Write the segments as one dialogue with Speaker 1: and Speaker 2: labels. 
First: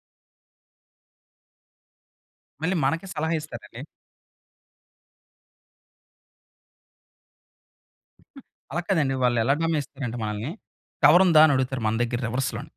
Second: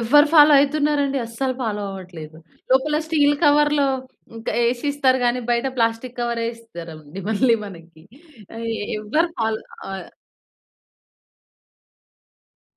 Speaker 1: ఎవ్వరు ఫాలో అయితున్నారండి అస్సలు ఫాలో అవ్వట్లేదు.
Speaker 2: మళ్ళీ
Speaker 1: లోపల
Speaker 2: మనకే సలహా
Speaker 1: స్టీల్
Speaker 2: ఇస్తారండి.
Speaker 1: కవర్‌లో ఇంక ఏసిస్తారు గానీ బయట ప్లాస్టిక్ కవర్ ఏసిస్తారేమోండి మళ్ళీ మనకి ఆహ్,
Speaker 2: అలా
Speaker 1: ఎ
Speaker 2: కాదండి.
Speaker 1: ఎవ్వరు
Speaker 2: వాళ్ళు ఎలా
Speaker 1: ఫాలో ఆహ్
Speaker 2: గమనిస్తారంటే మనల్ని, కవరుందా అని అడుగుతారు. మన దగ్గర రివర్స్‌ లోని.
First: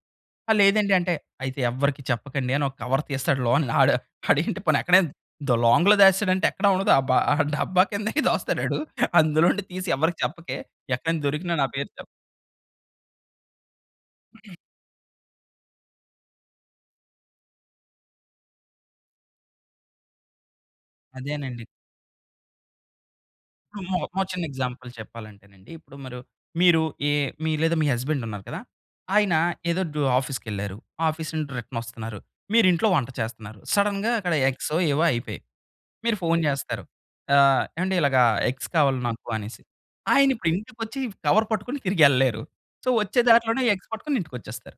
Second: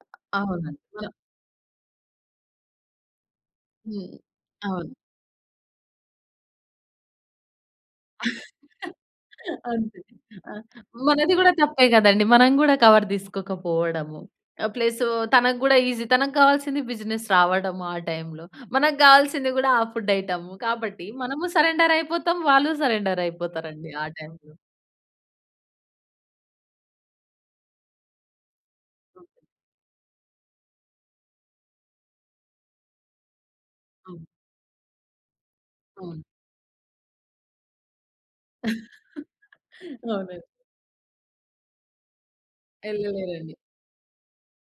Speaker 2: ఆ!
Speaker 1: అవునండి.
Speaker 2: లేదండి
Speaker 1: వ
Speaker 2: అంటే, అయితే ఎవ్వరికి చెప్పకండి అనొక కవర్ తీస్తాడు. లోన్ ఆడు
Speaker 1: హ్మ్.
Speaker 2: ఆడేంటి పోనీ
Speaker 1: అవును.
Speaker 2: ఎక్కడైనా ద లాంగ్‌లో దాచేసాడంటే ఎక్కడా ఉండదు. అబ్బా! ఆ డబ్బా కిందే దాస్తాడాడు. అందులో నుండి తీసి
Speaker 1: అంతే
Speaker 2: ఎవరికీ
Speaker 1: ఆ!
Speaker 2: చెప్పకే ఎక్కడైన
Speaker 1: మనది గూడా
Speaker 2: దొరికినా నా
Speaker 1: తప్పే
Speaker 2: పేరు చెప్
Speaker 1: గదండీ మనం గూడా కవర్ తీసుకోకపోవడము. ఆ! ప్లసూ తనకు గూడా ఈసీ తనకు కావాల్సింది బిజినెస్ రావడము ఆ టైమ్‌లో. మనకు గావాల్సింది గూడా ఆ ఫుడ్ ఐటెము కాబట్టి మనము
Speaker 2: అదేనండి.
Speaker 1: సరెండర్ అయిపోతాం వాళ్ళు సరెండర్ అయిపోతారండి
Speaker 2: [unintelligible]
Speaker 1: ఆ
Speaker 2: ఒక చిన్న
Speaker 1: టైమ్‌లో.
Speaker 2: ఎగ్జాంపుల్ చెప్పాలంటేనండి. ఇప్పుడు మరు మీరు ఏ మీ లేదా మీ హస్బండ్ ఉన్నారు కదా! ఆయన
Speaker 1: ఓకే.
Speaker 2: ఏదో డొ ఆఫీస్‌ కెళ్లారు. ఆఫీస్ నుండి రిటర్న్ వస్తున్నారు. మీరు ఇంట్లో వంట చేస్త‌న్నారు. సడెన్‌గా
Speaker 1: అవును.
Speaker 2: అక్కడ ఎగ్సో, ఏవో అయిపేయాయి. మీరు
Speaker 1: అవును.
Speaker 2: ఫోన్ చేస్తారు. ఆహ్, ఏవండీ ఇలాగ ఎగ్స్ కావాలి నాకు అనేసి. ఆయన
Speaker 1: అవునండి.
Speaker 2: ఇప్పుడు ఇంటికి ఒచ్చి కవర్ పట్టుకొని తిరిగి ఎళ్ళలేరు. సో వచ్చే
Speaker 1: ఎళ్ళలేరండి.
Speaker 2: దారిలోనే ఎగ్స్ పట్టుకొని ఇంటికి ఒచ్చేస్తారు.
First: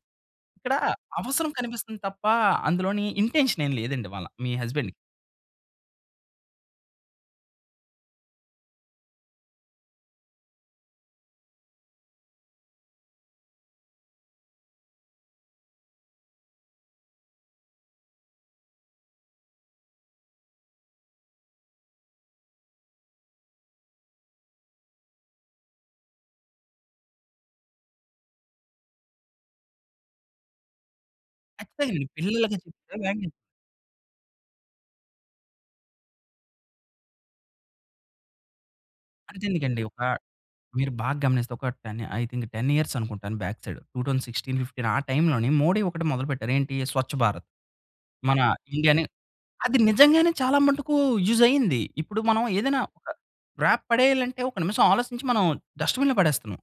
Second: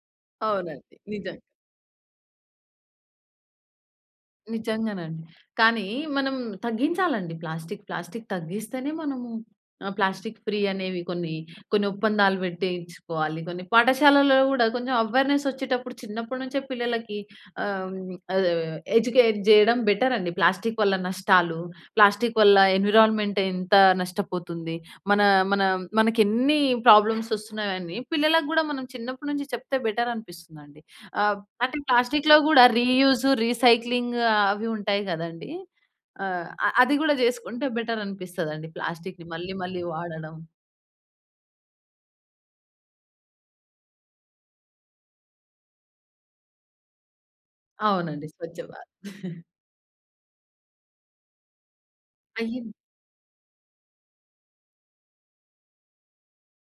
Speaker 2: ఇక్కడ
Speaker 1: అవునండి. నిజంగా
Speaker 2: అవసరం కనిపిస్తుంది తప్ప అందులోని ఇంటెన్షన్ ఏం లేదండి వాళ్ళ మీ హస్బండ్
Speaker 1: నిజంగానండి. కానీ మనం తగ్గించాలండి. ప్లాస్టిక్, ప్లాస్టిక్ తగ్గిస్తేనే మనము ఆ! ప్లాస్టిక్ ఫ్రీ అనేవి కొన్ని, కొన్ని ఒప్పందాలు పెట్టించుకోవాలి. కొన్ని పాఠశాలలో గూడా కొంచెం అవేర్‌నెస్ వచ్చేటప్పుడు చిన్నప్పటినుంచే పిల్లలకి ఆహ్, ఆ! ఎడ్యుకేట్ చేయడం బెటర్ అండి. ప్లాస్టిక్ వల్ల నష్టాలు, ప్లాస్టిక్ వల్ల ఎన్విరాన్మెంట్ ఎంత నష్టపోతుంది. మన మనం మనకెన్నీ ప్రాబ్లమ్స్ ఒస్తున్నాయి అని పిల్లలకు గూడా మనం చిన్నప్పటి నుంచి చెప్తే బెటర్ అనిపిస్తుందండి. ఆహ్, ఆటిని
Speaker 2: కచ్చితంగా అండి.
Speaker 1: ప్లాస్టిక్‌లో
Speaker 2: పిల్లలకి
Speaker 1: గూడా
Speaker 2: చెప్తాం గానీ
Speaker 1: రీయూజ్, రీసైక్లింగ్ అవి ఉంటాయి గదండీ. ఆహ్, ఆ! అది గాడా చేసుకుంటే బెటర్ అనిపిస్తదండి ప్లాస్టిక్‌ని మళ్ళీ మళ్ళీ
Speaker 2: అంతెందుకండి. ఒక
Speaker 1: వాడడం.
Speaker 2: మీరు బాగమనిస్తే ఒక‌ 10 ఐ థింక్ 10 ఇయర్స్ అనుకుంటాను. బ్యాక్ సైడు 2016, 2015 ఆ టైమ్‌లోనీ 'మోడీ' 1 మొదలుపెట్టారు. ఏంటీ 'స్వచ్ఛ భారత్'.
Speaker 1: అవునండి.
Speaker 2: మన
Speaker 1: 'స్వచ్ఛభారత్'.
Speaker 2: ఇండియానీ అది నిజంగానే చాలా మటుకు యూజ్ అయ్యింది. ఇప్పుడు మనం
Speaker 1: అయ్యిన్
Speaker 2: ఏదైనా ఒక వ్రాప్ పడేయాలంటే ఒక నిమిషం ఆలోచించి మనం డస్ట్‌బిన్‌లో పడేస్తున్నాం.